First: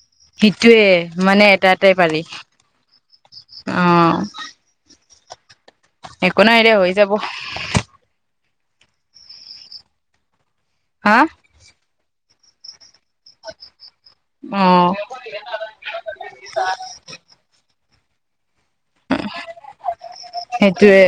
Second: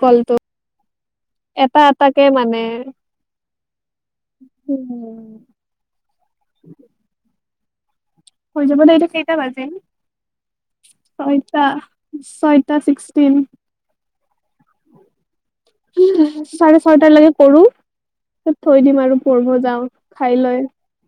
কলটো সেইটোৱে মানে এটা এটাটেই এটাকে বাৰি মানে অ [unintelligible] একো নাই দেহ হৈ যাব [unintelligible] হৈ যাব দে এইটো কেইটা বাজিল হা ছয়তা চয়টা চিক্স উম অ চাৰে ছয়টাৰ লগে কৰো থুত থৈ দিম আৰু পঢ়িব যাওঁ খাই লৈ সেইটোয়ে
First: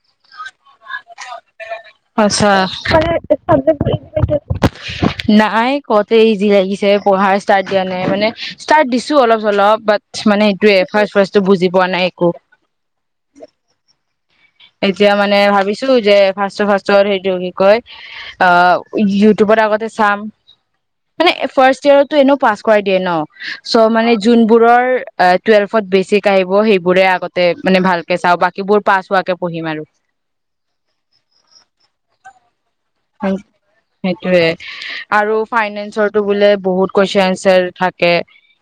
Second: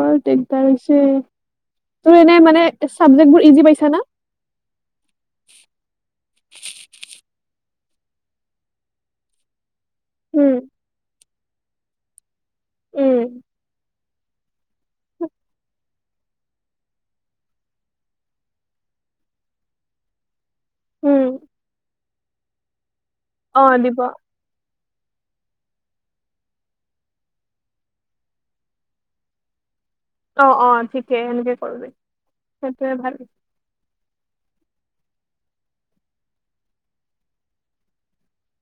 বৰ দিগদাৰ হৈছে তোৰ এনে আছোঁ মানে আহ চাবজেক্ট বোৰ ইজি পাইছা না? নাই কতে ইজি লাগিছে পঢ়াৰ ষ্টাৰ্ দিয়া নাই মানে ষ্টাৰ্ট দিছো অলপ অলপ মানে উম এইটোৱে ফ বাত বুজি পোৱা নাই একো ব উম এতিয়া মানে ভাবিছো যে ফাৰ্ষ্ট ফাৰ্ষ্ট ৰ সেইটো কি কয় অ ইউটিউবৰ আগতে চাম উম মানে ফাৰ্ষ্ট ইয়াৰত ত এনেও পাছ কৰাই দিয় ন অ চ' দিব মানে যোনবোৰৰ অ টুৱেলভত বেচিক আহিব সেইবোৰে আগতে মানে ভালকে চাওঁ বাকীবোৰ পাছ হোৱাকে পঢ়িম আৰু অ অ ঠিকেই সেনেকে কৰ সেইটোয়েই ভাল সেইটোয়ে আৰু ফাইনেন্সৰটো বোলে বহুত কুৱেশন এনচাৰ থাকে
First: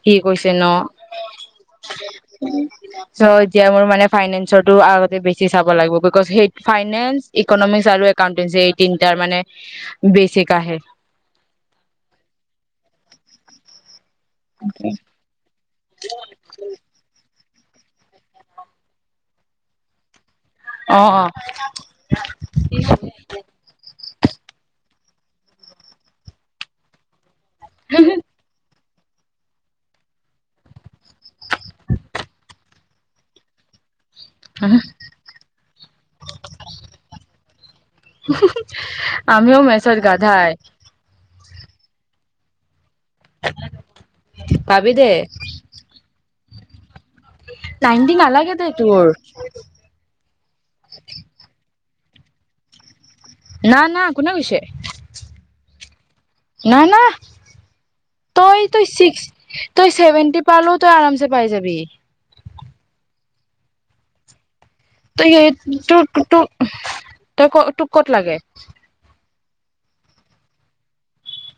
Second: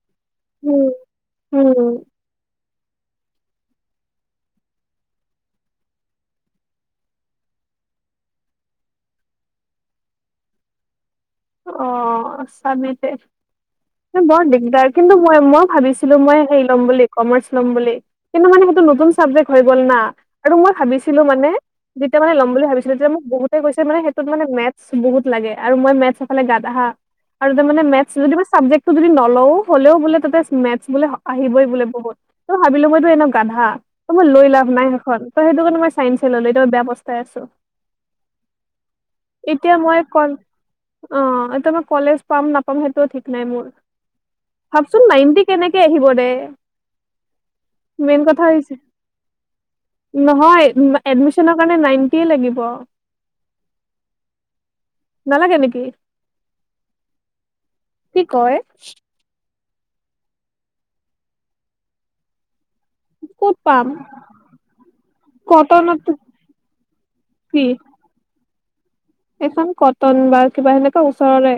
কি কৈছে ন উম উম চ' এতিয়া মোৰ মানে ফাইনেন্সো আগতে বেছি চাব লাগিব বিকজ সেই ফাইনেন্স ইকনমিক্স আৰু একাউটেঞ্চি এই তিনিটা তাৰ মানে বেচিক আহে অ চামিতে বৰ দিগদাৰ কিন্তু মই মই ভাবিছিলো মই হেৰি ল'ম বুলি কমাৰ্চ লম বুলি কিন্তু মানে সেইটো নতুন চাবজেক্ হৈ গ'ল না আৰু মই অ ভাবিছিলো অ মানে যেতিয়া মানে ল'ম বুলি ভাবিছিলো তেতিয়া মোক বহুতে কৈছে মানে সেইটোত মানে মেটছ বহুত লাগে আৰু মই মেটছ ইফালে গাধা‌ আৰু তাৰ মে মেটছ যদি মই চাবজেক্ট ত যদি নলও হলেও বোলে তাতে মেটছ বোলে আহিবই বোলে বহুত ত' ভাবিলো মইতো এনে গাধা অ মই লৈ লাভ নাই সেইখন তই সেইটো কাৰণে মই চাইন্স এ ললো এতিয়া মই বেয়া পচটাই আছো আমিও এতিয়া মেছত মই কল গাধাই অ এতিয়া মই কলেজ পাম নাপাম সেই ঠিক নাই মোৰ পাবি ভাবচোন দে নাইনটি কেনেকে আহিব দে নাইনটি নালাগে দে তোৰ নহয় এদমিচনৰ কাৰণে নাইনটি কি লাগিব ন না কোনে কইছে নালাগে নেকি? নাই নাই কি কয় তই তই চিক্স তই ছেভেনটি পালো তই আৰমছে পাই যাবি ক পাম তই স কটনত তোক তোক তই ক তোক ক'ত লাগে এইখন কটন বা কিবা হেনেকুৱা ওচৰৰে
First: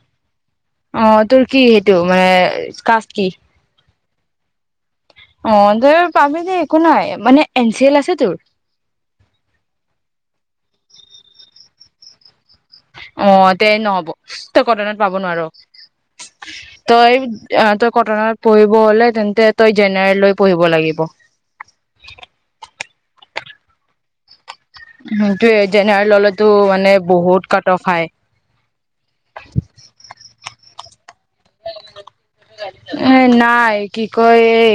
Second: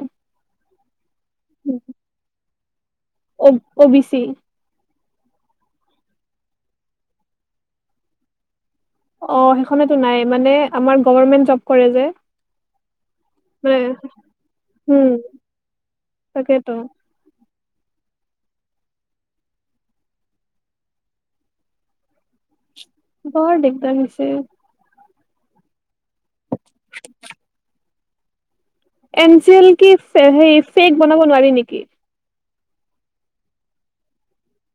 অ তোৰ কি সেইটো মানে কা অ অ বিশ জি অ তই পাবি দে একো নাই মানে এন চি এল আছে তোৰ অ সেইখনেতো নাই মানে আমাৰ গভমেন্ট জব কৰে যে অ তে মানে নহ'ব তই কটনত উম পাব নোৱাৰ তাকেতো তই এই অ তই কটনত পঢ়িব হলে তেন্তে তই জেনেৰে লৈ পঢ়িব লাগিব বৰ দিগদাৰ হৈছে স জেনেৰেল হলেটো মানে বহুত কাটঅফ সাই চেক বনাব নোৱাৰি নেকি এ নাই কি কয় এই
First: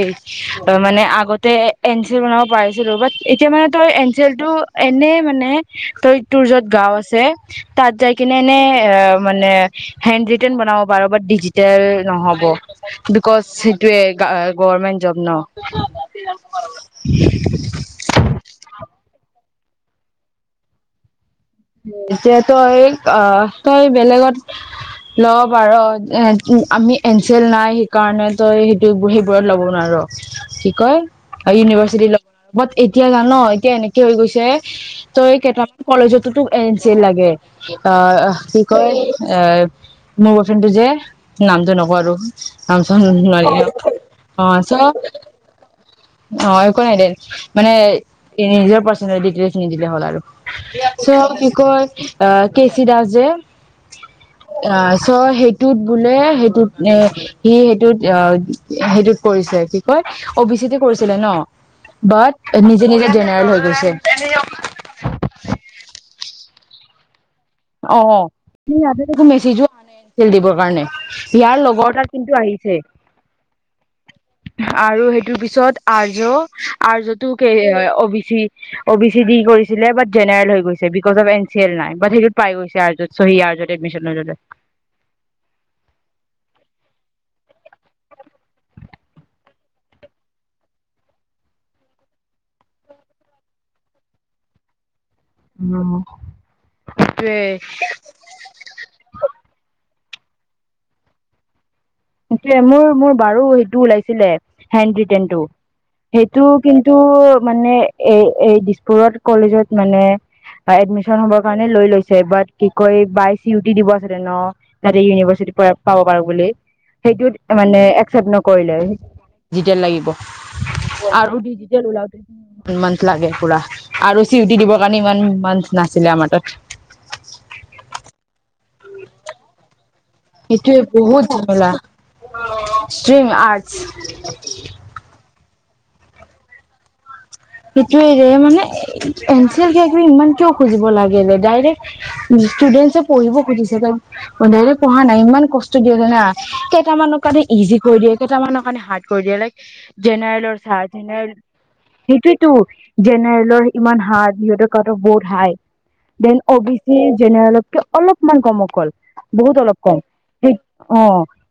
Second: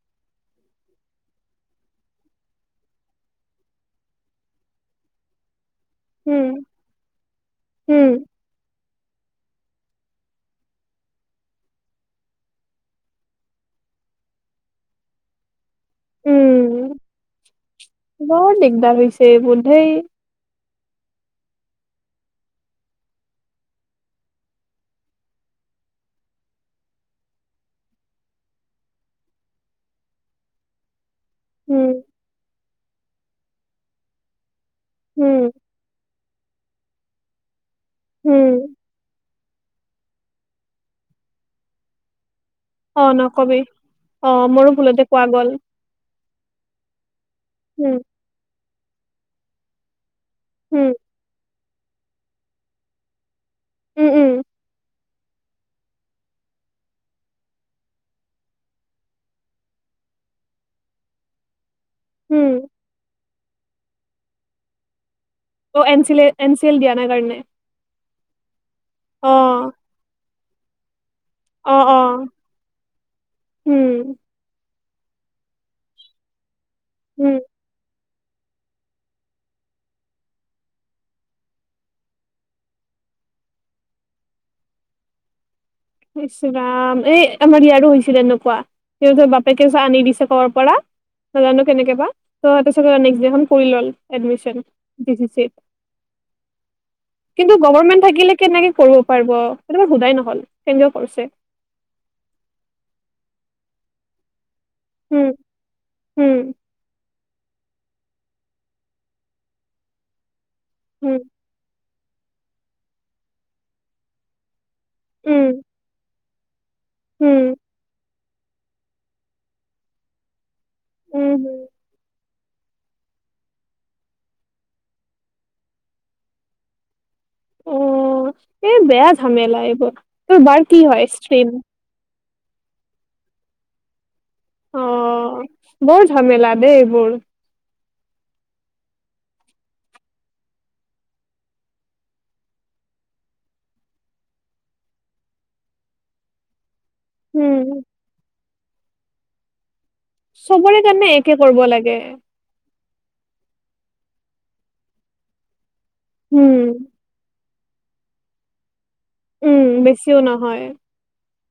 মানে আগতে এনচেল বনাব পাৰিছিলো ব এতিয়া মানে তই এনচেল টো এনে মানে তই তোৰ উম য'ত গাও আছে তাত উম যাই কিনে এনে এ মানে হেণ্ডঋতেন বনাব পাৰ বা ডিজিটেল নহ'ব বিকজ সেইটোয়ে গভমেন্ট জব ন উম বৰ দিগদাৰ হৈছে এই বুলি ঢুই এতিয়া তই তই বেলেগত লব পাৰ আমি এনচেল নাই সেইকাৰণেটো সেইটো সেইবোৰত ল'ব নোৱাৰো কি কয় উম ইউনিভৰ্ছিটি ল বাট এতিয়া জান এতিয়া এনেকে হৈ গৈছে ত এই উম কেইটা কলেজত কিটো এন চি ল লাগে অ উম কি কয় এ মোৰ বৰ বইফ্ৰেণ্ডটো যে নামটো নকওঁ আৰু চ অ ন নকবি অ মোৰো চব ভুলতে কোৱা গ'ল অ একো নাই দে মানে উম নিজৰ চিন নি দিলে হ'ল আৰু উম চ কি কয় অহ টো ছিৰাজ যে উম উম অ চ সেইটোত বোলে সেইটোত এ সি সেইটোত সেইটোত কৰিছে কি কয় অ বি চিটো কৰিছিলে ন উম বাট নিজে নিজে খাল হৈ গৈছে অ চিলে এন চি এল দিয়া নাই কাৰণে অ নি আতে দে অ কমেচি য আ ন তেল দিবৰ কাৰণে ইয়াৰ অ লগৰ অ এটা কিন্তু আহিছে উম আৰু সেইটোৰ পিছত আৰ্য আৰু য'তো‌‌ উম হেৰি হয়, ক'বি। অ বি চি দি কৰিছিলে, বাট জেনেৰেল হৈ গৈছে, because of N C L নাই। সেইটো পাই গৈছে আৰু যত চহী আৰু যত এডমিশ্যন যতে ইচ্ ৰাম! এই আমাৰ ইয়াৰো হৈছিল এনেকুৱা, তেওঁ যে, বাপেকে যে আনি দিছে কৰবাৰ পৰা নাজানো কেনেকে বা, তাৰ পৰা নেক্সট দিনা কৰি ল'লে এডমিশ্যন। সেইটোৱে কিন্তু গভমেন্ট থাকিলে কেনেকে কৰিব পাৰিব, সেইটো বাৰু সোধাই নহ'ল। হ'ল। [unintelligible] কৰিছে সেইটোয়ে, মোৰ, মোৰ বাৰোঁ সেইটো ওলাইছিলে। উম হেণ্ডৰিটনটো, সেইটো উম কিন্তু মানে এ, এই দিছপুৰত, কলেজত মানে অ উম এডমিশ্যন হবৰ কাৰণে লৈ লৈছে বাট কি কয়, বায়ে চি উ ই টি দিব আছে ন। তাতে ইউনিভাৰ্চিট উম পৰা পাব পাৰো বুলি সেইটোত উম মানে একচেপ্ট ন কৰিলে, যতিয়া লাগিব উম আৰু উম। ডিজিটেল ওলাব ইমান মান্থ লাগে পুৰা, আৰু চি উ ই টি দিবৰ কাৰণে ইমান মান্থ নাছিলে আমাৰ তাত। অ এই বেয়া ঝামেলা এইবোৰ তোৰ বাৰ কি হয়? ষ্ট্ৰ্ৰীম! ষ্ট্ৰ্ৰীম আৰ্টছ অ বৰ ঝামেলা দেই এইবোৰ। সেইটোৱেই ৰে! মানে, এন চি এল, কিবা কিবি ইমান কিয় খুজিব লাগে মানে? ডাইৰেক্ট ষ্টুডেন্টছে পঢ়িব খুজিছে, তো, ডাইৰেক্ট পঢ়া নাই, ‌ ইমান কষ্ট দিয়ে জানা? কেইটামানৰ কাৰণে উম ইজি কৰি দিয়ে, কেইটামানক মানে হাৰ্ড কৰি দিয়ে লাইক জেনেৰেলৰ চা চবৰে কাৰণে জেনেৰেল একে কৰিব লাগে সেইটোৱেতো জেনেৰেলৰ ইমান হাৰ্ড, সিহঁতৰ কাট অফ বহুত high. Then um O B চিৰ জেনেৰেলত অলপমান কম অকল বহুত উম অলপ কম, বেছিও নহয় অ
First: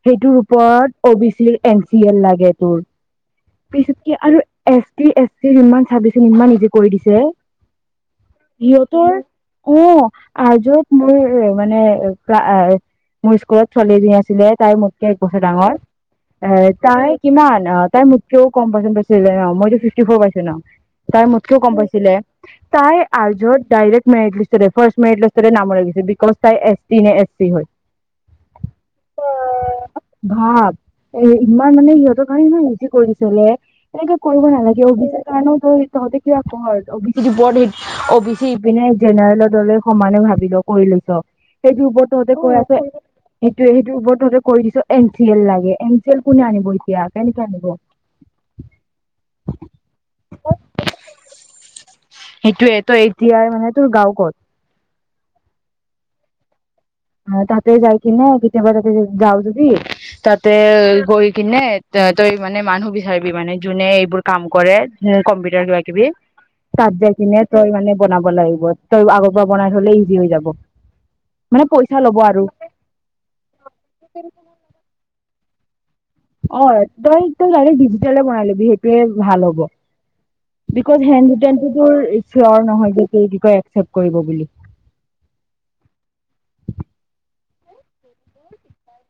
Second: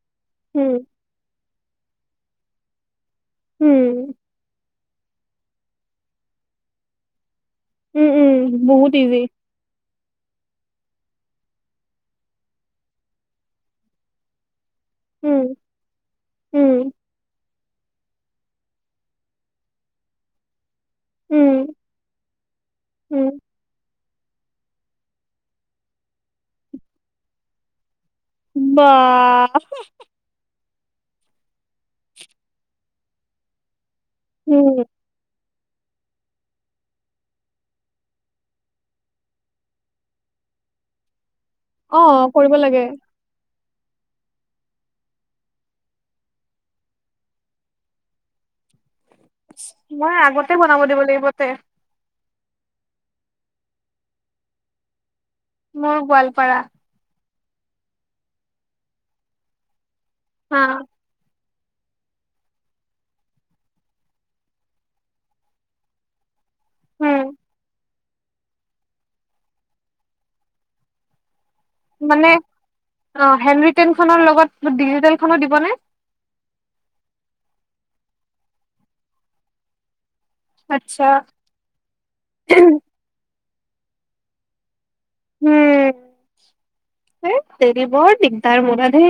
সেইটোৰ উম ওপৰত অ বি চিৰ এন চি এল লাগে তোৰ উম পিছতকে আৰু এছ চি, এছ টি ৰ ইমান চাবিচোন ইমান নিজে কৰি দিছে উম উম বহুত সিহঁতৰ ইজি ক আ যত মোৰ মানে ক্া মোৰ স্কুলত ছালীজন আছিলে তাইৰ মোতকে এক বছৰ উম ডাঙৰ এ উম তাই কিমান অ তাই মোকও কম পাৰ্চে পাইে মইতো ফিফ ফৰ পাইছো ন তাই উম মোতকেও গম পাইছিলে তাই আ উম যত ডাইৰেক্ট ফৰ্ষ্ট মেটলষ্ট নাম ল গৈছে বিক'জ তাই এছ নে এছি হয় বা ভাব এ ইমান মানে সিহঁতৰ কাৰণে ইমান ইজি কৰিছিলে এনেকে কৰিব উম নালাগে অভি কাৰণও ত তহঁতে কিবা ক অ বি চি টো ব অ বি চি ইপিনে জেনেৰেলৰ দলে সমানে ভাবি ল কৰি লৈছ সেইটো অ উপৰত তহঁতে কৰিব কৈ আছো লাগে ত সেইটো ওৰত তহঁতে কৈ দিছ এন চি এল লাগে এন চি এল কোনে আনিব এতিয়া কেনেকে আনিব ম আগতে বনাব দিব লাগিবতে সেইটোয়ে তই এতিয়য়া মানে তোৰ গাও ক'ত মোৰ গোৱালপাৰা অ ততে যাইকনে কেতিয়াবা ততে যা যদি তাতে হা গৈ কিনে ত তই মানে মানুহ বিচাৰিবি মানে যোনে এইবোৰ কাম কৰে কম্পিউটাৰ কিবা কিবি তাত যাই উম কিননে তই মানে বনাই আগৰ বনাই থি হৈ যাব মান মানে অ হেনৰিটন খনৰ লগত ডিজিেল খনো দিবনে অ তই তই ডাইৰে্ ডিজিটলে বনাই লবি সেইটোৱে ভাল হ'ব আচ্ছা বিকজ হেণ্টনটো তোৰ চিয়ৰ নহয় যে কি কয় এক্সেপ কৰিব বুলি উম দেৰিবত দিগদাৰ মৰাতেে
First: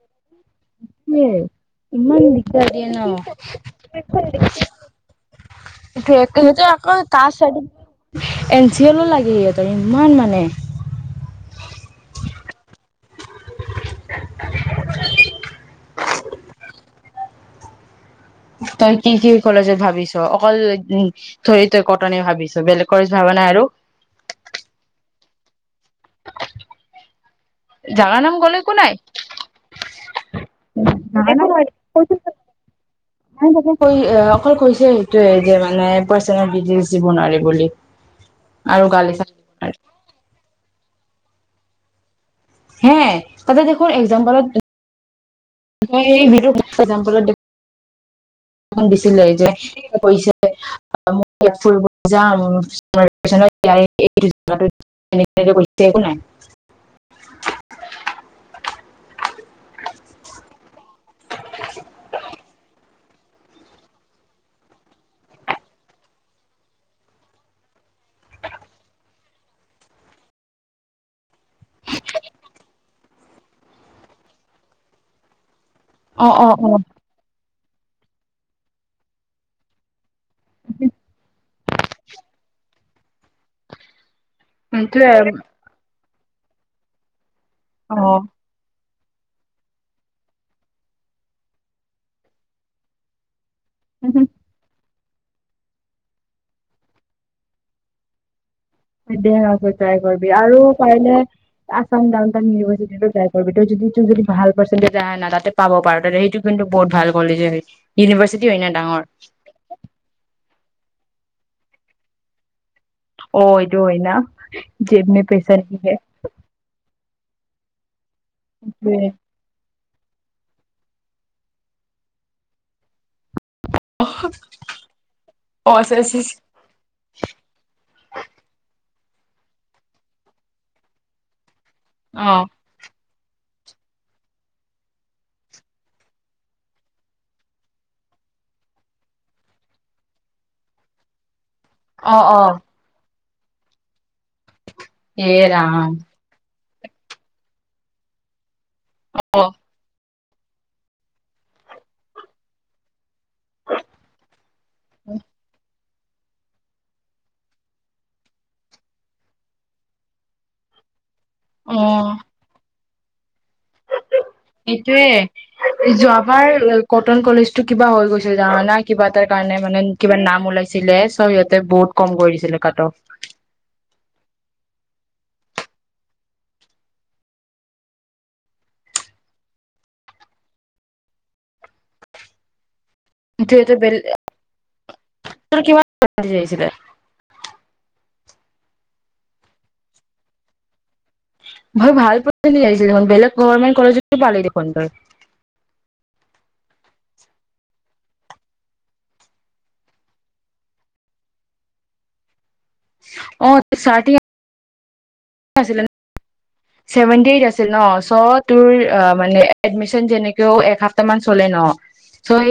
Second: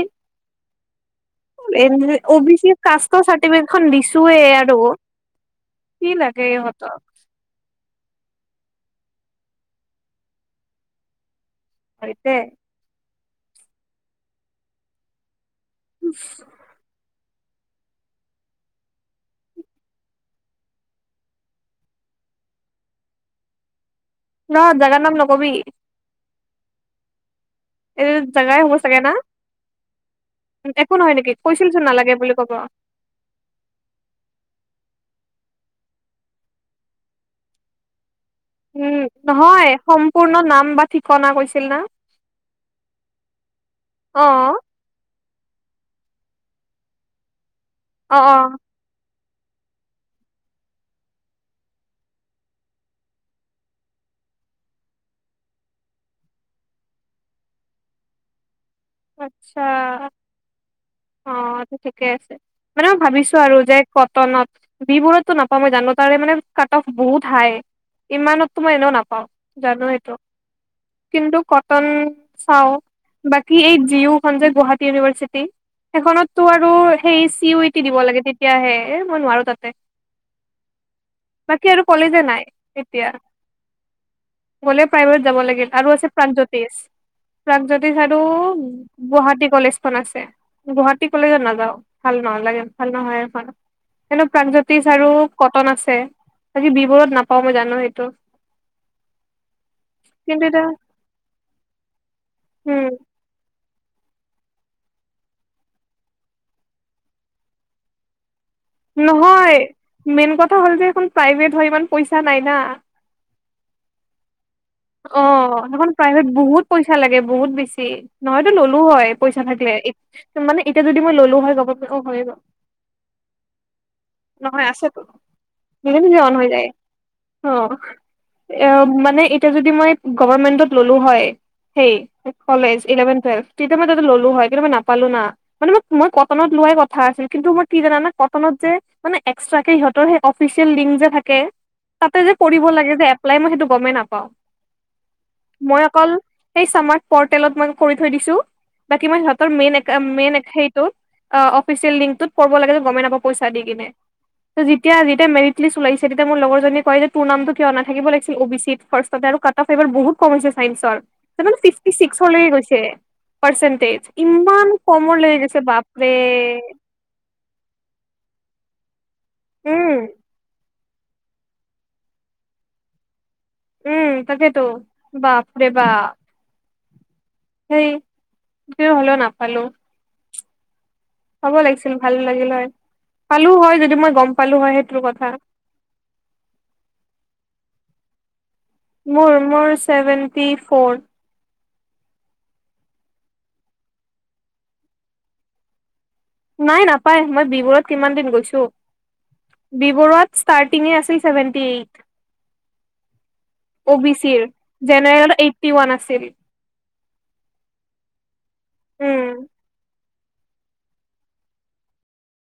স ইমান চি দিগদাৰ দিয়ে ন কাষ্টৰ ন চাৰ্টিফিকেটখন আকৌ দিছোয়ে আৰু কি লাগে ইহঁতক কাষ্ট চাৰ্টিফিকেট এন চি এলৰ লাগে সিহঁতৰ ইমান মানে হয়তে অ অ উম তই কি কি কলেজত যে ভাবিছ অকল উ ধৰি তই কটনি ভাবিছ বেলেগ ভাবা নাই আৰু নহ জগাৰ নাম নকবি [unintelligible] নাম [unintelligible] একো নহয় নেকি কৈছিল চোন নালাগে বুলি কব তাকে কৈ অকল কৈছে [unintelligible] উম গালি চালি নহয় সম্পূৰ্ণ নাম বা ঠিকনা কৈছিল ন হে তাতেই দেখোন এক্সাম্পলত [unintelligible] অঁ অঁ অঁ [unintelligible] আচ্ছা অ এইটো ঠিকে আছে মানে মই ভাবিছো আৰু যে কটনত মানে ম ই ভাবিছো বিবোৰতটো নাপাওঁ মই জানো তাৰে মানে কাট অফ বহুত হাই ইমানতো মই এনেও নাপাওঁ জানো সেইটো কিন্তু কটন চাওঁ বাকী এই জিঅওখন যে গুৱাহাটী ইউনিভাৰ্চিটি অ সেইখনত তো অ অ আৰু সেই চি উ কি দিব লাগে তেতিয়াহে এ মই নোৱাৰো তাতে [unintelligible] বাকী আৰু কলেজে নাই তেতিয়া গলে প্ৰাইভত সেইটোয়ে যাব লাগে আৰু আছে প্ৰাগজ্যোতিষ প্ৰাগজ্যোতিষ আৰু অ', গুৱাহাটী কলেজখন খন আছে গুৱাহাটী কলেজত নাযাওঁ, ভাল নালাগে, ভাল নহয এইখন ভাল নহয়ে ভাল এন প্ৰণজ্যোতি আৰু কটন আছে বাকী বি বৰুৱাত নাপাও মই জানো সেইটো। দে আৰু তই ট্ৰাই কৰিবি, কিন্তু আৰু এতিয়া পাৰিলে আছাম ডাউন টাউনটেন উম ইউনিভাৰ্চিটিটো ট্ৰাই কৰিবি, ত যদি তোৰ যদি ভাল পাৰন্টী আহে না তাতে পাব পাৰ সেইটো কিন্তু বহুত ভাল কলেজ হয় ইউনিভাৰ্চিটি হয় না ডাঙৰ নহয় মেইনকত এইখন হ'ল যে খন প্ৰাইভেট হয় ইমান পইচা নাই না অ এইটো হৈ না জেব অ মে পইচা নেহি সেইখন হে প্ৰাইভেট বহুত পইচা লাগে অ বহুত বেছি নহয়তো ল'লো হয় সেইটোৱে। পইচা থাকিলে ই মানে এতিয়া যদি মই ললো হয় কব পাৰি অঁ হয় গল নহয় আছেতো অ', চে নিজে নিজে চে অন হৈ যায় অ এ [unintelligible] এতিয়া যদি মই গভমেন্টত ল'লো হয় সেই অ', কলেজ ইলেভেন টুৱেলভ কেইটামান যদি ললোঁ হয় কিন্তু মই নাপালো না মানে মোক কিন্তু মোৰ কটনৰ কি হ'ল জানা মানে এক্সটাৰকেথাকে তাতে অ', যে অ', কৰিব লাগে যে নাই মই সেইটো গমেই নাপাওঁ এইৰা মই অকল সেই চামাৰ্ট পৰ্টেলত মই কৈ থৈ দিছোঁ বাকী মই সিহঁতৰ অ', মেইন মেইন সেইটো অ অ অফ হৈছে লিংগটো গমেই নাপাওঁ পইচা দি পিনে যেতিয়া যেতিয়া মেনিফিচ কৰি ওলাইছে যেতিয়া মোৰ লগৰজনিয়ে কয় যে তোৰ নামটো কিয় নাথাকিব লাগিছিল তাতে আৰু কটা ফেভাৰ বহুত কম হৈছে ছাইনচৰ তাৰমানে ফিফটি অ', ছিক্স হৈয়েই গৈছে পাৰ্চেন্টেজ ইমান কমলৈ গৈছে সেইটোয়ে বাপৰে যোৱাবাৰ কটন কলেজতো কিবা হৈ গৈছে যা নন কিবা এটা কাৰণে মানে উম কিবা নাম ওলাই ছিলে চ' সিহঁতে বহুত কম কৰি দিছিলে কাট অফ উম তাকেতো বাপৰে বা সেই ক হলেও নাপালোঁ হ'ব লাগিছিল ভাল লাগিল হয় পালো এইটো এটা হয় যদি বেলেগ মই গম পালো হয় সেইটো কথা কিমান আহিছিলে মোৰ মোৰ ছেভেণ্টি ফৰ মই ভাল পাই আহিছিলোঁ বেলেগ গভমেট কলেজ পালে দেখোন তই নাই নাপায় মই বিবৰুত কিমান দিন গৈছো বিবৰুৱত ইচটাৰটিং আছিল ছেভেনটি অ চাৰট জেনেৰেলত এইটটি ওৱান আছিল ছেভেটি আছিল ন চ' তোৰ উম মানে এডমিচন ক একসপ্তাহ মান চলে ন চ'